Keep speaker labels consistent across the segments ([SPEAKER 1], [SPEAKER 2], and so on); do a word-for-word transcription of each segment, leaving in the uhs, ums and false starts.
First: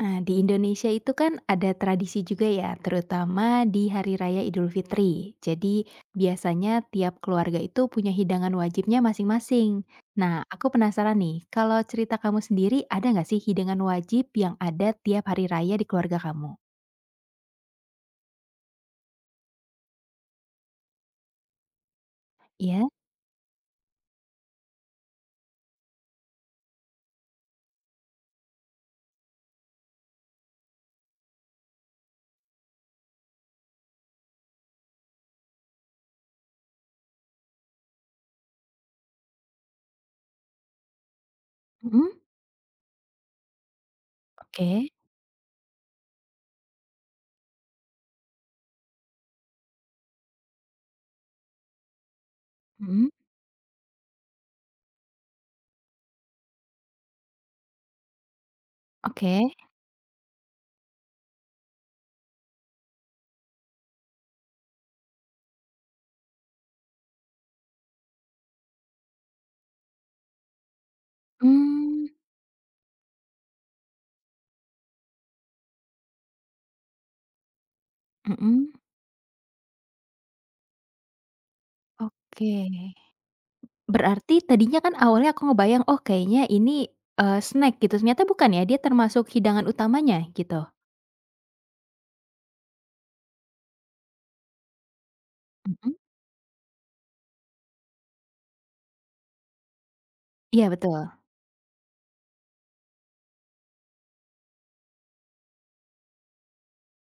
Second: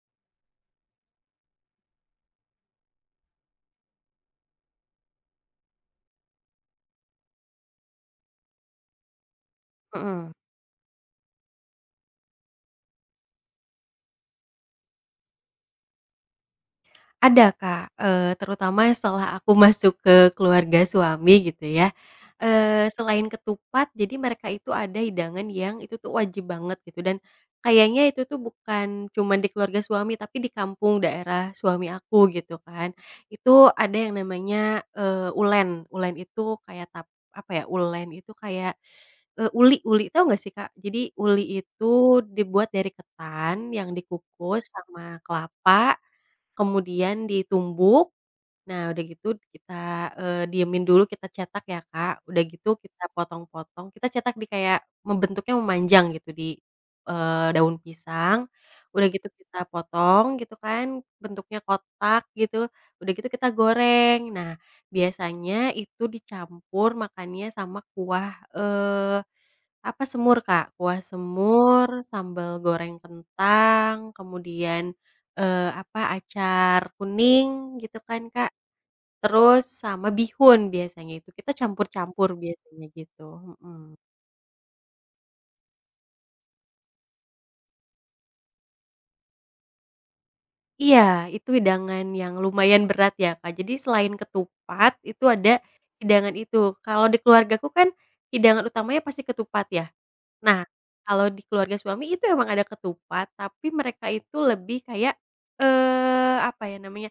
[SPEAKER 1] Nah, di Indonesia itu kan ada tradisi juga ya, terutama di Hari Raya Idul Fitri. Jadi, biasanya tiap keluarga itu punya hidangan wajibnya masing-masing.
[SPEAKER 2] Mhm.
[SPEAKER 1] Nah, aku penasaran nih, kalau cerita kamu sendiri, ada nggak sih hidangan wajib yang ada tiap hari raya di keluarga kamu?
[SPEAKER 2] Ada Kak, eee, terutama setelah aku masuk ke keluarga suami gitu ya, eee,
[SPEAKER 1] Iya?
[SPEAKER 2] selain ketupat jadi mereka itu ada hidangan yang itu tuh wajib banget gitu dan kayaknya itu tuh bukan cuman di keluarga suami tapi di kampung daerah suami aku gitu kan. Itu ada yang namanya, eee, ulen. Ulen itu kayak tap apa ya, ulen itu kayak, eee, uli uli tahu nggak sih Kak? Jadi uli itu
[SPEAKER 1] Mhm.
[SPEAKER 2] dibuat dari ketan yang dikukus
[SPEAKER 1] Oke.
[SPEAKER 2] sama kelapa kemudian ditumbuk. Nah, udah gitu kita, eee, diemin dulu, kita cetak ya, Kak. Udah gitu kita
[SPEAKER 1] Mhm.
[SPEAKER 2] potong-potong, kita cetak di kayak membentuknya memanjang gitu di, eee, daun pisang. Udah gitu
[SPEAKER 1] Oke.
[SPEAKER 2] kita potong gitu kan, bentuknya kotak gitu. Udah gitu kita goreng. Nah, biasanya itu dicampur makannya sama kuah, eee, apa, semur, Kak. Kuah semur,
[SPEAKER 1] Mmm.
[SPEAKER 2] sambal goreng kentang, kemudian, eee, apa, acar kuning gitu kan, Kak.
[SPEAKER 1] Mhm.
[SPEAKER 2] Terus sama bihun biasanya itu, kita campur-campur
[SPEAKER 1] Oke.
[SPEAKER 2] biasanya gitu, mhm.
[SPEAKER 1] Berarti tadinya kan awalnya aku ngebayang, oh kayaknya ini, eee, snack gitu, ternyata bukan ya, dia termasuk hidangan utamanya, gitu?
[SPEAKER 2] Iya, itu hidangan yang lumayan berat ya, Kak. Jadi selain ketupat, itu ada
[SPEAKER 1] Mhm,
[SPEAKER 2] hidangan itu. Kalau di keluargaku kan hidangan utamanya pasti ketupat ya.
[SPEAKER 1] iya
[SPEAKER 2] Nah,
[SPEAKER 1] betul.
[SPEAKER 2] kalau di keluarga suami itu emang ada ketupat, tapi mereka itu lebih kayak, eee, apa ya namanya,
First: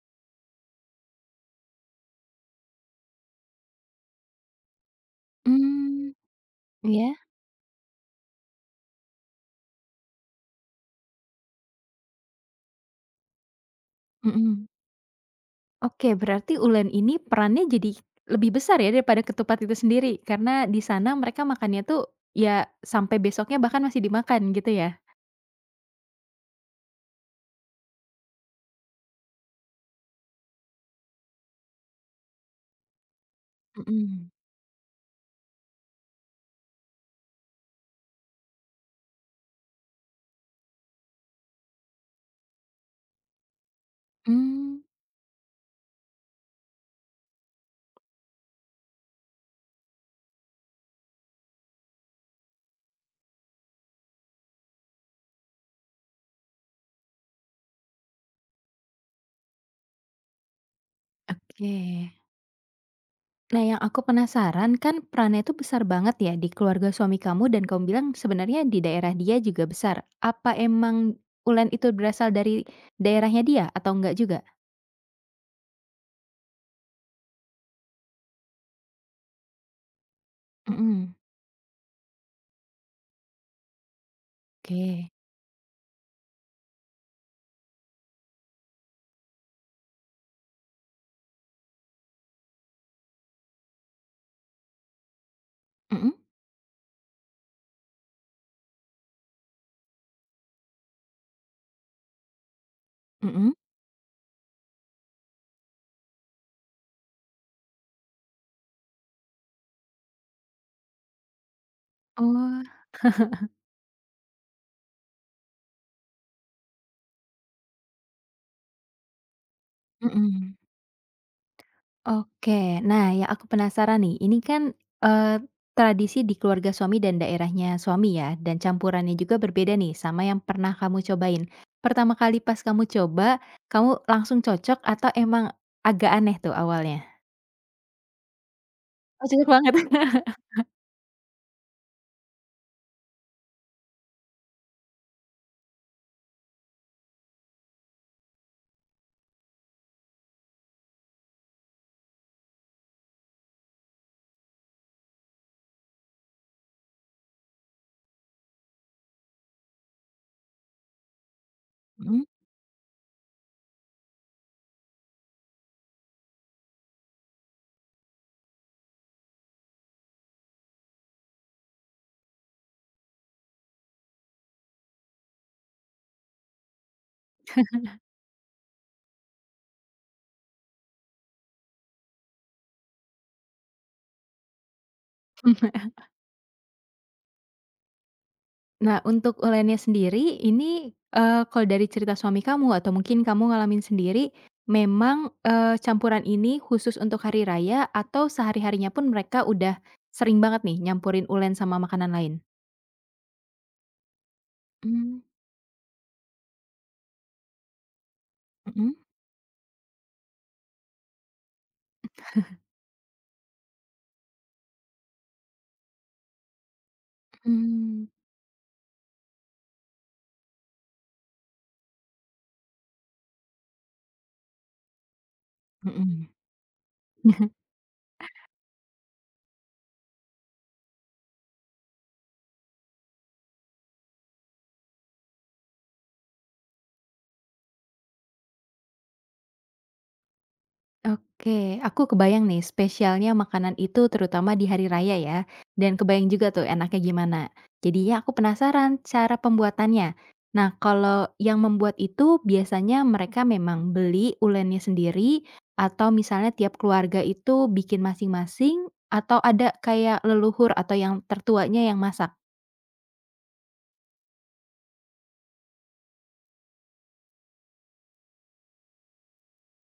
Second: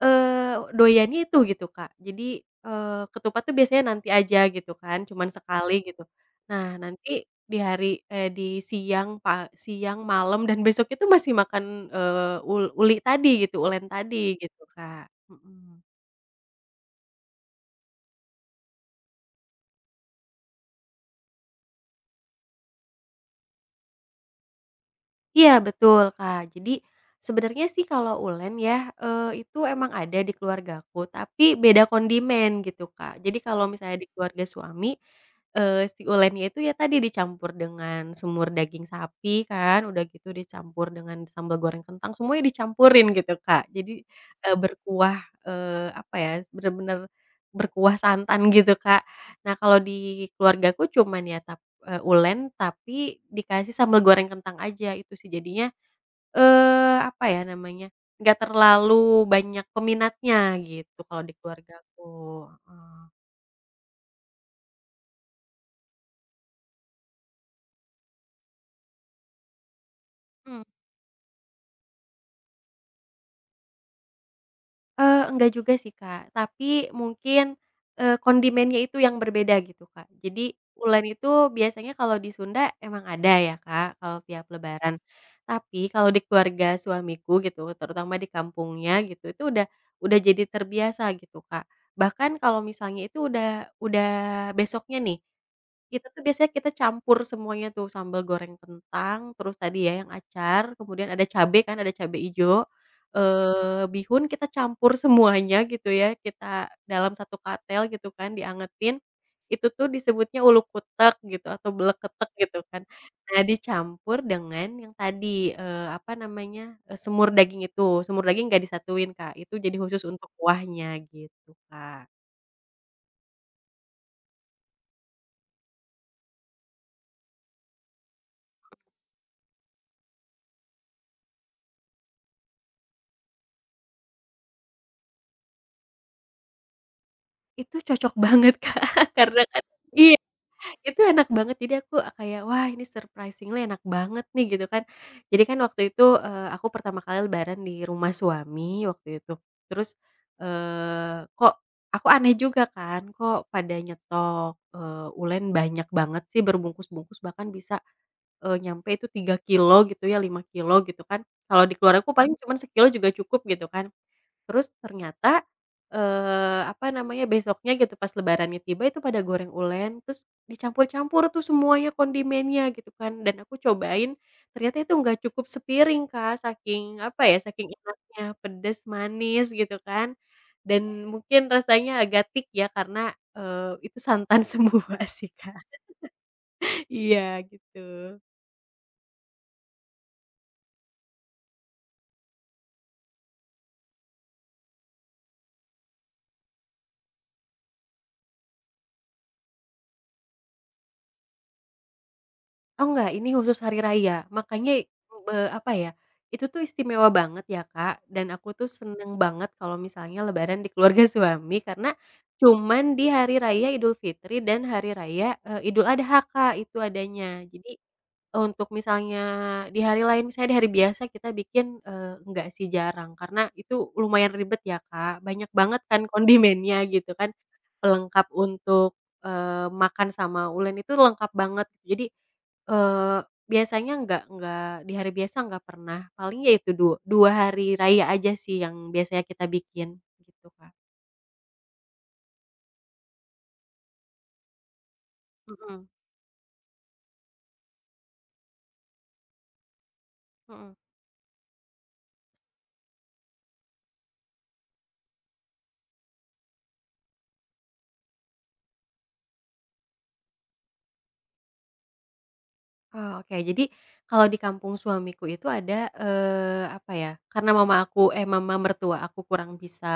[SPEAKER 2] Eee, doyannya itu gitu, Kak. Jadi, eee, ketupat tuh biasanya nanti aja gitu kan, cuman sekali gitu.
[SPEAKER 1] Mmm,
[SPEAKER 2] Nah, nanti
[SPEAKER 1] iya,
[SPEAKER 2] di hari eee, di siang pa siang, malam, dan besok itu masih makan, eee, ul uli tadi gitu, ulen tadi gitu,
[SPEAKER 1] mhm.
[SPEAKER 2] Kak. Mhm.
[SPEAKER 1] Oke, berarti ulen ini perannya jadi lebih besar ya daripada ketupat itu sendiri, karena di sana mereka makannya tuh ya sampai besoknya bahkan masih dimakan gitu ya?
[SPEAKER 2] Iya betul, Kak. Jadi sebenarnya sih kalau ulen ya, eee, itu emang ada di keluargaku, tapi beda kondimen gitu, Kak. Jadi kalau misalnya di
[SPEAKER 1] Mhm.
[SPEAKER 2] keluarga suami, eee, si ulennya itu ya tadi dicampur dengan semur daging sapi kan, udah gitu dicampur dengan sambal goreng kentang, semuanya dicampurin gitu, Kak. Jadi, eee,
[SPEAKER 1] Mmm,
[SPEAKER 2] berkuah, eee, apa ya, bener-bener berkuah santan gitu, Kak. Nah kalau di keluargaku cuman ya Eee, ulen tapi dikasih sambal goreng kentang aja itu sih jadinya, eee, apa ya namanya, nggak terlalu banyak peminatnya gitu kalau di
[SPEAKER 1] oke.
[SPEAKER 2] keluargaku, heeh.
[SPEAKER 1] Nah, yang aku penasaran kan perannya itu besar banget ya di keluarga suami kamu dan kamu bilang sebenarnya di daerah dia juga besar. Apa emang ulen itu berasal dari daerahnya dia atau enggak juga?
[SPEAKER 2] Eee, enggak juga sih, Kak, tapi mungkin, eee, kondimennya itu yang berbeda gitu, Kak. Jadi ulen
[SPEAKER 1] Mhm,
[SPEAKER 2] itu biasanya kalau di Sunda emang ada ya, Kak, kalau tiap lebaran.
[SPEAKER 1] oke.
[SPEAKER 2] Tapi kalau di keluarga suamiku gitu, terutama di kampungnya gitu, itu udah udah jadi terbiasa gitu, Kak. Bahkan kalau misalnya itu udah udah besoknya nih itu
[SPEAKER 1] Mhm?
[SPEAKER 2] tuh biasanya kita campur semuanya tuh, sambal goreng kentang, terus tadi ya yang acar, kemudian ada cabe kan, ada cabe ijo,
[SPEAKER 1] Mhm?
[SPEAKER 2] eee, bihun, kita campur semuanya gitu ya, kita dalam satu katel gitu kan, diangetin. Itu tuh disebutnya ulukutek gitu atau bleketek gitu
[SPEAKER 1] Oh,
[SPEAKER 2] kan. Nah, dicampur dengan yang tadi, eee, apa namanya, eee, semur daging itu. Semur daging nggak disatuin, Kak, itu jadi khusus untuk
[SPEAKER 1] mhm,
[SPEAKER 2] kuahnya gitu, Kak.
[SPEAKER 1] oke. Nah, yang aku penasaran nih, ini kan, eee, tradisi di keluarga suami dan daerahnya suami ya, dan campurannya juga berbeda nih sama yang pernah kamu cobain. Pertama kali pas kamu coba, kamu langsung cocok atau emang agak aneh tuh awalnya?
[SPEAKER 2] Itu cocok banget, Kak,
[SPEAKER 1] Oh,
[SPEAKER 2] karena
[SPEAKER 1] cocok
[SPEAKER 2] kan
[SPEAKER 1] banget.
[SPEAKER 2] i itu enak banget, jadi aku ah, kayak, "Wah, ini surprisingly enak banget nih," gitu kan. Jadi kan waktu itu, eee, aku pertama kali lebaran di rumah suami waktu itu. Terus, eee, kok aku aneh juga kan, kok pada nyetok, eee, ulen banyak banget sih berbungkus-bungkus, bahkan bisa, eee, nyampe itu tiga kilo gitu ya, lima kilo gitu kan. Kalau di keluarga aku
[SPEAKER 1] Mhm.
[SPEAKER 2] paling cuma sekilo juga cukup gitu kan. Terus ternyata, eee, apa namanya, besoknya gitu pas lebarannya tiba itu pada goreng ulen, terus dicampur-campur tuh semuanya kondimennya gitu kan, dan aku cobain ternyata itu nggak cukup sepiring, Kak, saking apa ya, saking enaknya, pedes, manis gitu kan, dan mungkin rasanya agak tik ya karena, eee, itu santan semua sih, Kak. Iya gitu.
[SPEAKER 1] Nah, untuk ulenya sendiri ini, eee, kalau dari cerita suami kamu atau mungkin kamu ngalamin sendiri, memang, eee, campuran ini khusus untuk hari raya atau sehari-harinya pun mereka udah sering banget nih nyampurin ulen sama makanan lain?
[SPEAKER 2] Oh enggak, ini khusus hari raya. Makanya,
[SPEAKER 1] Mmm,
[SPEAKER 2] eee, apa ya, itu tuh istimewa banget ya, Kak, dan aku tuh
[SPEAKER 1] mhm.
[SPEAKER 2] seneng banget kalau misalnya lebaran di keluarga suami karena cuman di hari raya Idul Fitri dan hari raya, eee, Idul Adha, Kak, itu adanya. Jadi
[SPEAKER 1] Mhm.
[SPEAKER 2] untuk misalnya di hari lain, misalnya di hari biasa kita bikin, eee, enggak sih jarang, karena itu lumayan ribet ya, Kak, banyak banget kan
[SPEAKER 1] Mhm.
[SPEAKER 2] kondimennya gitu kan, pelengkap untuk, eee, makan sama ulen itu lengkap banget. Jadi, eee, biasanya nggak nggak di hari biasa nggak pernah, paling ya itu du dua hari raya aja sih yang biasanya kita bikin gitu, Kak.
[SPEAKER 1] Oke, aku kebayang nih spesialnya makanan itu terutama di hari raya ya,
[SPEAKER 2] Mhm,
[SPEAKER 1] dan kebayang juga tuh enaknya gimana. Jadinya aku penasaran cara pembuatannya.
[SPEAKER 2] mhm.
[SPEAKER 1] Nah, kalau yang membuat itu biasanya mereka memang beli ulennya sendiri atau misalnya tiap keluarga itu bikin masing-masing atau ada kayak leluhur atau yang tertuanya yang masak?
[SPEAKER 2] Oh, oke. Jadi, kalau di kampung suamiku itu ada, eee, apa ya, karena mama aku eh, mama mertua aku kurang bisa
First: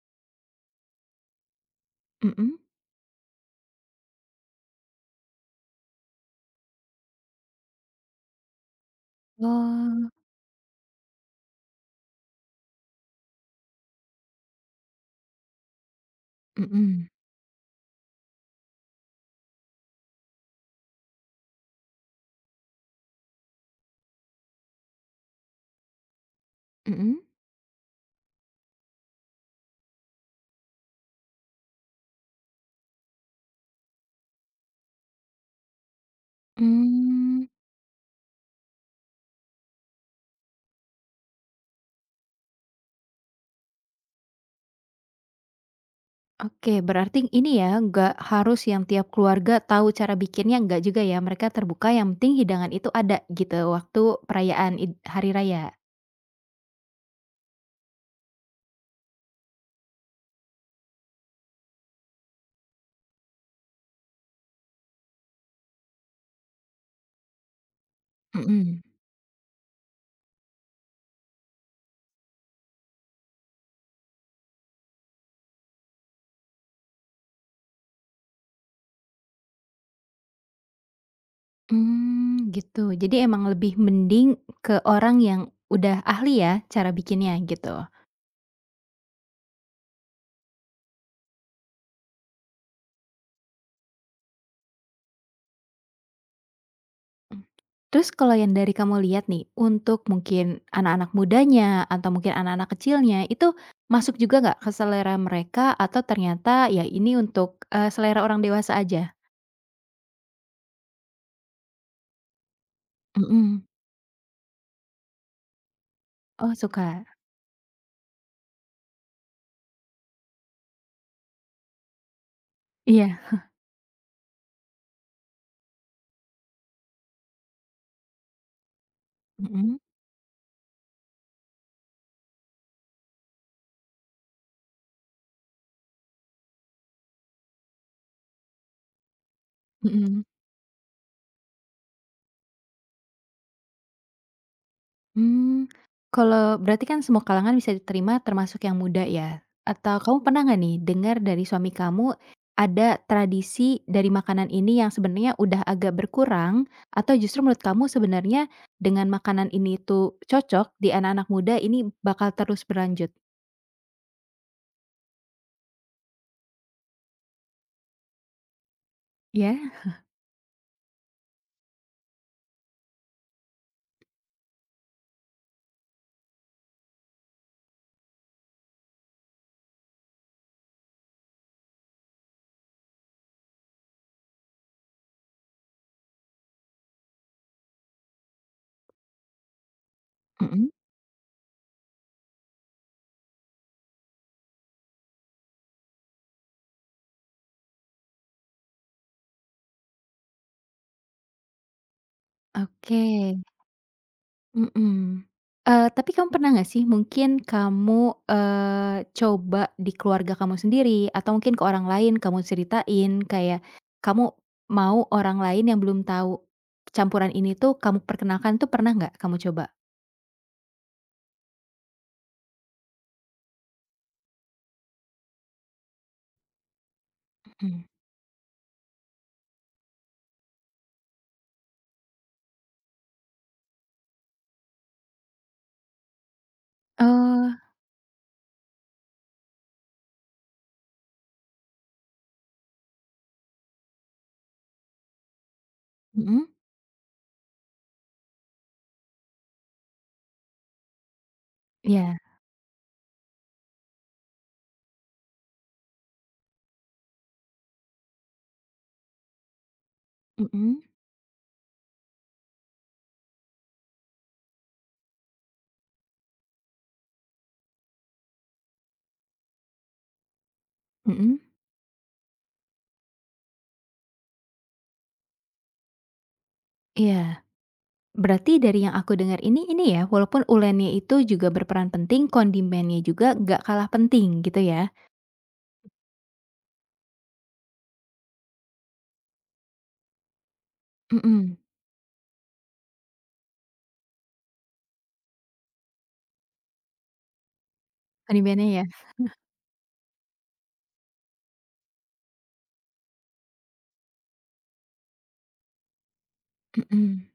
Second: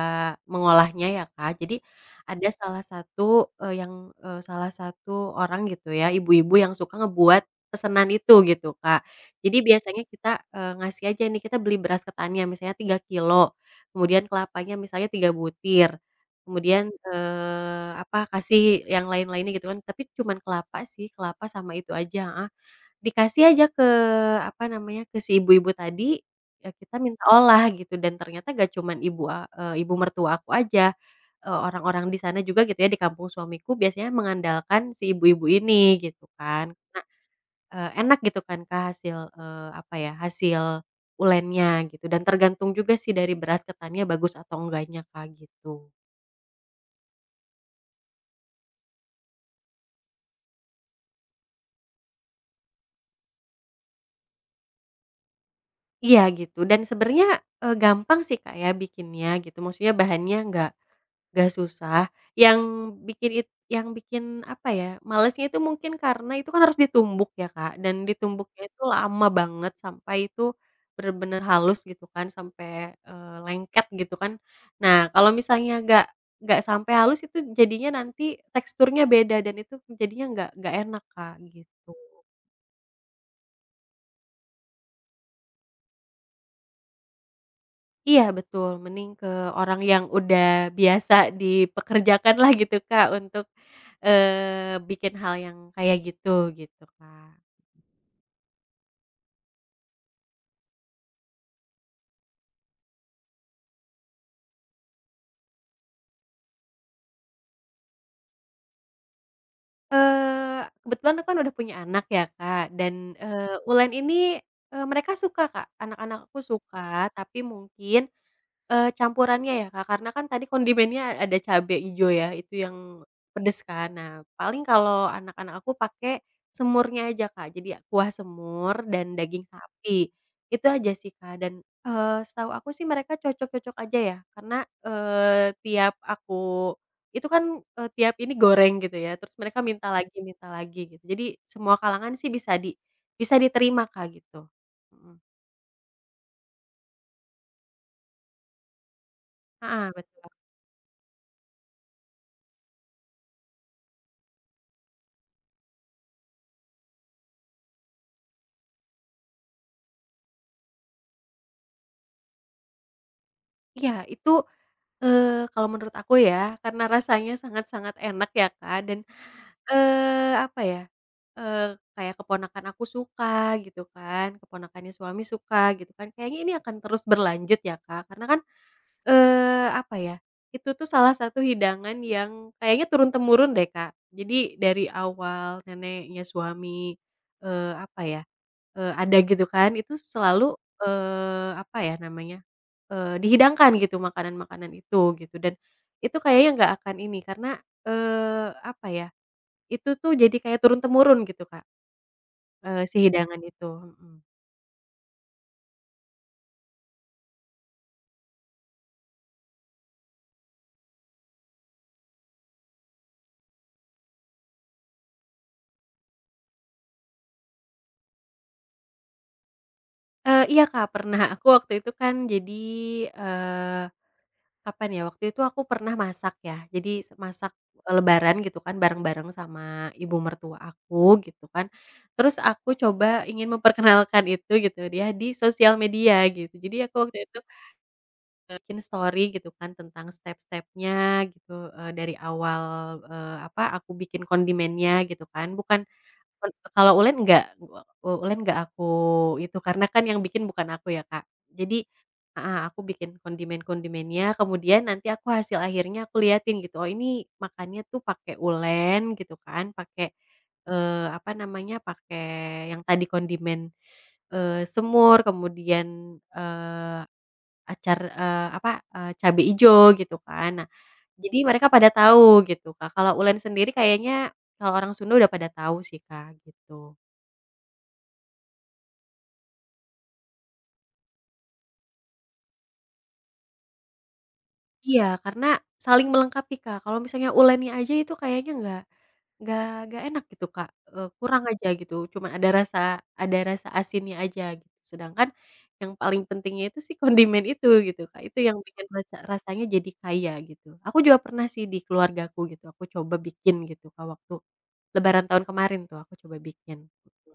[SPEAKER 2] mengolahnya ya, Kak. Jadi, ada
[SPEAKER 1] Mhm.
[SPEAKER 2] salah satu, eee, yang, eee, salah satu orang gitu ya, ibu-ibu yang suka ngebuat pesenan itu gitu, Kak. Jadi biasanya
[SPEAKER 1] Oh.
[SPEAKER 2] kita, eee, ngasih aja nih, kita beli beras ketannya misalnya tiga kilo kemudian kelapanya misalnya tiga butir, kemudian,
[SPEAKER 1] Mhm,
[SPEAKER 2] eee, apa, kasih yang lain-lainnya gitu kan, tapi cuman kelapa sih, kelapa sama itu aja, heeh. Dikasih aja ke apa namanya, ke si ibu-ibu tadi, ya kita
[SPEAKER 1] mhm.
[SPEAKER 2] minta olah gitu dan ternyata gak cuman ibu a eee, ibu mertua aku aja, eee, orang-orang di sana juga gitu ya di kampung suamiku biasanya mengandalkan si ibu-ibu ini gitu kan. Nah,
[SPEAKER 1] Mmm.
[SPEAKER 2] eee, enak gitu kan Kak hasil, eee, apa ya, hasil ulennya gitu dan tergantung juga sih dari beras ketannya bagus atau enggaknya Kak gitu.
[SPEAKER 1] Oke, berarti ini ya, nggak harus yang tiap keluarga tahu cara bikinnya, nggak juga ya. Mereka terbuka, yang penting hidangan itu ada gitu, waktu perayaan id- hari raya?
[SPEAKER 2] Iya gitu dan sebenarnya, eee, gampang sih Kak ya bikinnya gitu maksudnya bahannya nggak gak susah, yang bikin it yang bikin apa ya, malesnya itu mungkin karena itu kan harus ditumbuk ya, Kak, dan ditumbuknya itu
[SPEAKER 1] Mhm.
[SPEAKER 2] lama banget sampai itu bener-bener halus gitu kan, sampai, eee, lengket gitu kan. Nah, kalau misalnya nggak nggak sampai halus itu jadinya nanti teksturnya beda dan itu jadinya nggak nggak enak, Kak, gitu.
[SPEAKER 1] Mmm, gitu. Jadi emang lebih mending ke orang yang udah ahli ya, cara bikinnya, gitu?
[SPEAKER 2] Iya betul, mending ke orang yang udah biasa dipekerjakan lah gitu Kak untuk, eee, bikin hal yang kayak gitu, gitu Kak.
[SPEAKER 1] Mmm. Terus kalau yang dari kamu lihat nih, untuk mungkin anak-anak mudanya, atau mungkin anak-anak kecilnya, itu masuk juga nggak ke selera mereka, atau ternyata ya ini untuk, eee, selera orang dewasa aja?
[SPEAKER 2] Eee, kebetulan aku kan udah punya anak ya Kak dan, eee,
[SPEAKER 1] Mhm.
[SPEAKER 2] Ulen ini, eee, mereka suka Kak, anak-anakku
[SPEAKER 1] Oh suka,
[SPEAKER 2] suka tapi mungkin Eee, campurannya ya, Kak, karena kan tadi kondimennya ada cabe ijo ya, itu yang
[SPEAKER 1] iya,
[SPEAKER 2] pedes kan. Nah, paling kalau anak-anak aku pakai semurnya aja, Kak. Jadi ya kuah semur dan daging
[SPEAKER 1] mhm,
[SPEAKER 2] sapi, itu aja sih, Kak. Dan, eee, setahu aku sih mereka cocok-cocok aja ya, karena, eee, tiap aku itu kan, eee, tiap ini goreng gitu ya, terus mereka minta lagi
[SPEAKER 1] mhm,
[SPEAKER 2] minta lagi gitu. Jadi semua kalangan sih bisa di bisa diterima, Kak, gitu. Mhm.
[SPEAKER 1] mmm. Kalau berarti kan semua kalangan bisa diterima termasuk yang muda ya?
[SPEAKER 2] Heeh,
[SPEAKER 1] Atau kamu
[SPEAKER 2] betul.
[SPEAKER 1] pernah nggak nih dengar dari suami kamu ada tradisi dari makanan ini yang sebenarnya udah agak berkurang atau justru menurut kamu sebenarnya dengan makanan ini tuh cocok di anak-anak muda ini bakal terus berlanjut?
[SPEAKER 2] Iya, itu Eee, kalau menurut aku ya, karena rasanya sangat-sangat enak ya, Kak, dan,
[SPEAKER 1] Iya?
[SPEAKER 2] eee, apa ya, eee, kayak keponakan aku suka gitu kan, keponakannya suami suka gitu kan, kayaknya ini akan terus berlanjut ya, Kak, karena kan, eee, apa ya, itu tuh salah satu hidangan yang kayaknya turun-temurun deh, Kak. Jadi dari awal neneknya suami, eee, apa ya Eee, ada gitu kan, itu selalu,
[SPEAKER 1] Mhm,
[SPEAKER 2] eee, apa ya namanya, eee, dihidangkan gitu makanan-makanan itu gitu dan itu kayaknya nggak akan ini karena, eee, apa ya, itu tuh jadi kayak turun temurun gitu Kak, eee, si
[SPEAKER 1] oke.
[SPEAKER 2] hidangan itu, mhm.
[SPEAKER 1] Mhm. Eee, tapi kamu pernah nggak sih mungkin kamu, eee, coba di keluarga kamu sendiri atau mungkin ke orang lain kamu ceritain kayak kamu mau orang lain yang belum tahu campuran ini tuh kamu perkenalkan tuh pernah nggak kamu coba?
[SPEAKER 2] Eee, iya Kak pernah, aku waktu itu kan jadi, eee Kapan ya? Waktu itu aku pernah masak ya. Jadi se masak,
[SPEAKER 1] Mhm.
[SPEAKER 2] eee, lebaran gitu kan bareng-bareng sama ibu mertua aku gitu kan. Terus aku coba ingin memperkenalkan itu gitu dia di sosial media gitu. Jadi aku waktu itu
[SPEAKER 1] Oh,
[SPEAKER 2] eh, bikin story gitu kan tentang step-stepnya gitu, eee, dari awal, eee, apa, aku bikin kondimennya gitu kan. Bukan
[SPEAKER 1] mhm,
[SPEAKER 2] Pen Kalau ulen enggak, u ulen enggak aku itu, karena kan yang bikin bukan aku ya, Kak. Jadi
[SPEAKER 1] iya,
[SPEAKER 2] heeh, aku bikin kondimen-kondimennya, kemudian nanti aku hasil akhirnya aku liatin gitu, oh ini makannya tuh pakai ulen gitu kan, pakai,
[SPEAKER 1] mhm,
[SPEAKER 2] eee, apa namanya, pakai yang tadi kondimen, eee, semur, kemudian, eee, acar eee, apa, eee, cabe ijo gitu kan. Nah,
[SPEAKER 1] mhm,
[SPEAKER 2] jadi mereka pada tahu gitu, Kak. Kalau ulen sendiri kayaknya kalau orang Sunda udah pada tahu sih, Kak, gitu.
[SPEAKER 1] iya. Berarti dari yang aku dengar ini, ini ya walaupun ulennya itu juga berperan penting, kondimennya juga nggak kalah penting gitu ya?
[SPEAKER 2] Iya, karena saling melengkapi, Kak. Kalau misalnya uleni aja itu kayaknya nggak nggak nggak enak gitu, Kak, eee, kurang
[SPEAKER 1] Mhm,
[SPEAKER 2] aja gitu, cuman ada rasa ada rasa asinnya aja gitu. Sedangkan yang paling pentingnya itu si kondimen itu gitu, Kak, itu yang
[SPEAKER 1] kondimennya ya?
[SPEAKER 2] bikin rasa rasanya jadi kaya gitu. Aku juga pernah sih di keluargaku gitu, aku coba bikin gitu, Kak, waktu lebaran tahun kemarin tuh aku coba bikin, gitu.
[SPEAKER 1] Mhm.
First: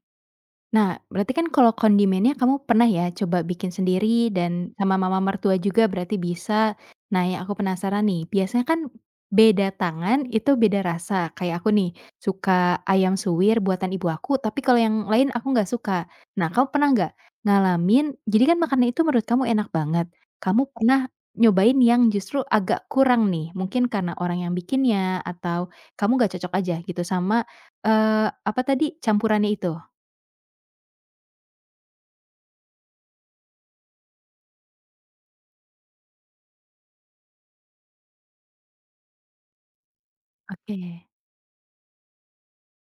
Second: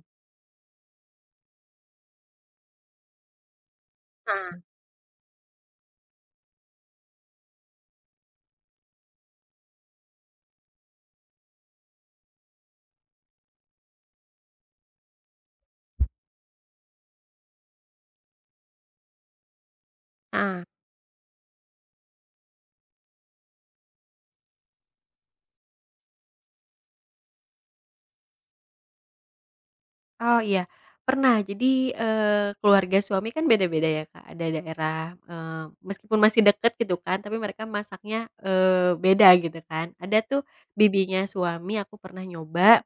[SPEAKER 1] Nah, berarti kan kalau kondimennya kamu pernah ya coba bikin sendiri
[SPEAKER 2] Nah.
[SPEAKER 1] dan sama mama mertua juga berarti bisa. Nah, yang aku penasaran nih, biasanya kan beda tangan itu beda rasa. Kayak aku nih, suka ayam suwir buatan ibu aku, tapi kalau yang lain aku nggak suka. Nah, kamu pernah nggak ngalamin, jadi kan makanan itu menurut kamu enak banget.
[SPEAKER 2] Ah.
[SPEAKER 1] Kamu pernah nyobain yang justru agak kurang nih, mungkin karena orang yang bikinnya, atau kamu nggak cocok aja gitu sama, eee, apa tadi, campurannya itu?
[SPEAKER 2] Oh iya, pernah. Jadi, eee, keluarga suami kan beda-beda ya, Kak. Ada daerah, eee, meskipun masih deket gitu kan, tapi mereka masaknya, eee, beda gitu kan. Ada tuh
[SPEAKER 1] Oke.
[SPEAKER 2] bibinya suami aku pernah nyoba,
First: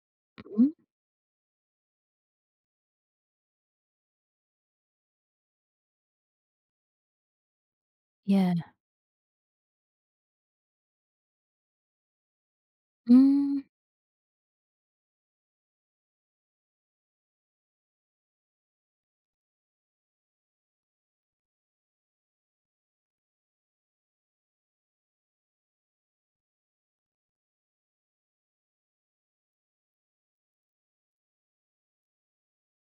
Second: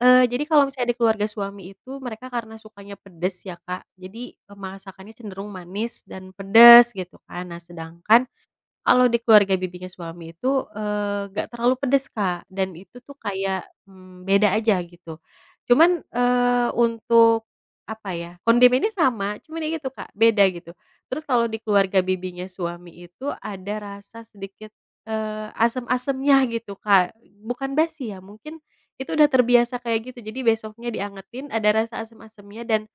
[SPEAKER 2] eee, jadi kalau
[SPEAKER 1] Mhm,
[SPEAKER 2] misalnya di keluarga suami itu mereka karena sukanya pedes ya, Kak, jadi, eee, masakannya cenderung manis dan pedes gitu kan. Nah sedangkan
[SPEAKER 1] iya,
[SPEAKER 2] kalau di keluarga bibinya suami itu, eee, nggak terlalu pedes, Kak, dan itu tuh
[SPEAKER 1] mmm,
[SPEAKER 2] kayak, mmm, beda aja gitu. Cuman, eee, untuk apa ya, kondimennya sama, cuman ya gitu, Kak, beda gitu. Terus kalau di keluarga bibinya suami itu ada rasa sedikit, eee, asem-asemnya gitu, Kak, bukan basi ya, mungkin itu udah terbiasa kayak gitu. Jadi besoknya diangetin ada rasa asem-asemnya dan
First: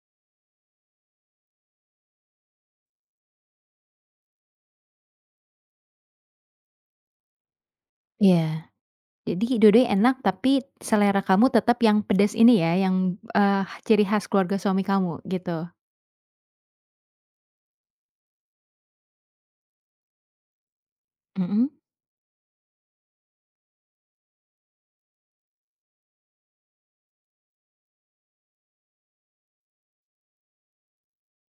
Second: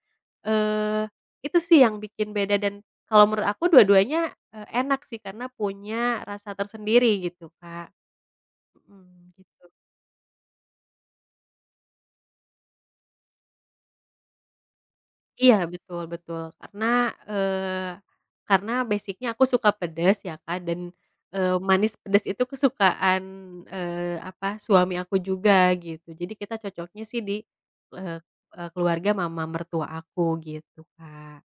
[SPEAKER 2] Eee, itu sih yang bikin beda dan kalau menurut aku dua-duanya, eee, enak sih karena punya rasa tersendiri gitu, Kak.
[SPEAKER 1] iya.
[SPEAKER 2] Mhm,
[SPEAKER 1] Jadi
[SPEAKER 2] gitu.
[SPEAKER 1] dua-duanya enak tapi selera kamu tetap yang pedes ini ya, yang, eee, ciri khas keluarga suami kamu
[SPEAKER 2] Iya,
[SPEAKER 1] gitu?
[SPEAKER 2] betul betul. Karena, eee, karena basic-nya aku suka pedes ya, Kak, dan, eee,
[SPEAKER 1] Mhm,
[SPEAKER 2] manis pedes itu kesukaan, eee, apa, suami aku juga gitu. Jadi kita cocoknya sih di, eee eee, keluarga mama mertua aku gitu, Kak.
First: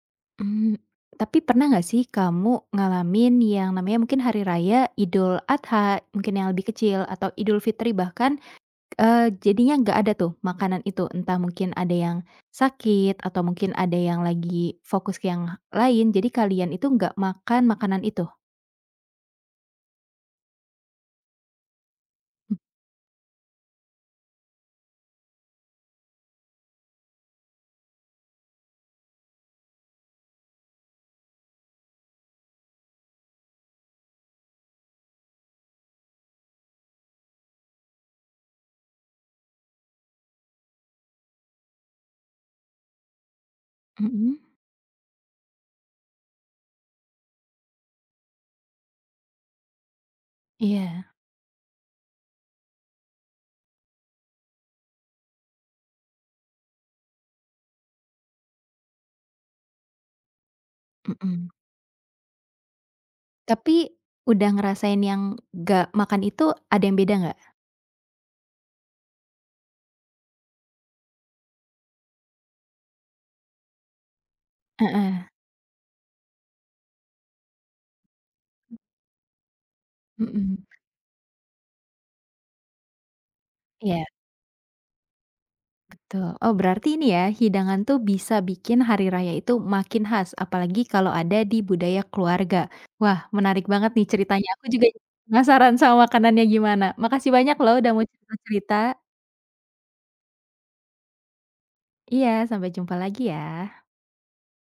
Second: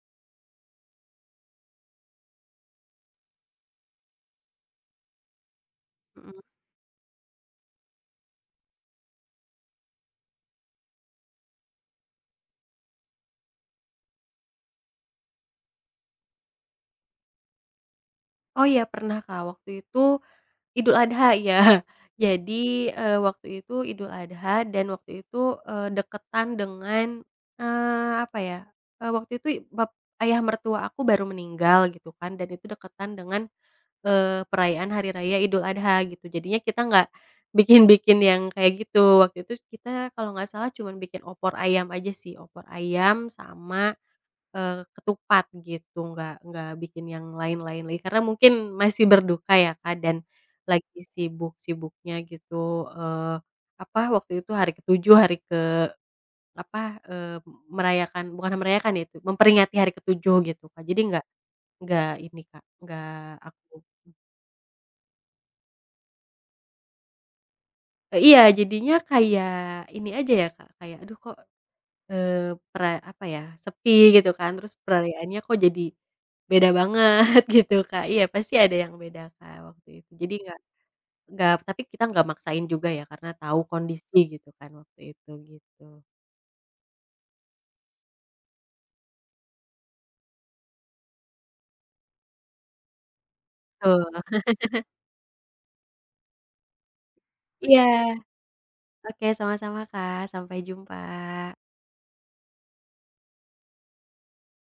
[SPEAKER 1] mmm, tapi pernah nggak sih kamu ngalamin yang namanya mungkin hari raya Idul Adha, mungkin
[SPEAKER 2] Mhm.
[SPEAKER 1] yang lebih kecil atau Idul Fitri bahkan, eee, jadinya nggak ada tuh makanan itu, entah mungkin ada yang sakit atau mungkin ada yang lagi fokus ke yang lain, jadi kalian itu nggak makan makanan itu?
[SPEAKER 2] Oh iya pernah, Kak, waktu itu Idul Adha, ya. Jadi, eee, waktu itu Idul Adha dan waktu itu, eee, deketan dengan, eee, apa ya, eee, waktu itu i- bap ayah mertua aku baru meninggal gitu kan dan itu deketan dengan, eee, perayaan hari raya Idul Adha gitu. Jadinya kita nggak bikin-bikin yang kayak gitu. Waktu itu kita kalau nggak salah cuman bikin opor ayam aja sih, opor ayam sama
[SPEAKER 1] Mhm,
[SPEAKER 2] Eee, ketupat gitu, nggak nggak bikin yang lain-lain lagi, karena mungkin masih berduka ya Kak, dan lagi
[SPEAKER 1] iya,
[SPEAKER 2] sibuk-sibuknya gitu, eee, apa, waktu itu hari ketujuh hari ke apa, eee, merayakan bukan merayakan ya itu, memperingati hari ketujuh gitu Kak, jadi nggak
[SPEAKER 1] mhm.
[SPEAKER 2] nggak ini Kak, nggak aku
[SPEAKER 1] Tapi, udah ngerasain yang gak makan itu ada yang beda nggak?
[SPEAKER 2] eee, iya jadinya kayak ini aja ya Kak, kayak aduh kok, eee, pera apa ya, sepi gitu kan, terus
[SPEAKER 1] Heeh,
[SPEAKER 2] perayaannya kok jadi Beda banget gitu, Kak. Iya, pasti ada yang beda, Kak, waktu itu. Jadi nggak
[SPEAKER 1] mhm,
[SPEAKER 2] nggak tapi kita nggak maksain juga ya, karena tahu
[SPEAKER 1] iya,
[SPEAKER 2] kondisi gitu kan waktu itu, gitu.
[SPEAKER 1] betul. Oh berarti ini ya, hidangan tuh bisa bikin hari raya itu makin khas, apalagi kalau ada di budaya keluarga. Wah menarik banget nih
[SPEAKER 2] Tuh.
[SPEAKER 1] ceritanya, aku juga penasaran sama makanannya gimana. Makasih banyak loh
[SPEAKER 2] Iya.
[SPEAKER 1] udah mau cerita-cerita.
[SPEAKER 2] Oke, sama-sama, Kak. Sampai jumpa.
[SPEAKER 1] Iya, sampai jumpa lagi ya.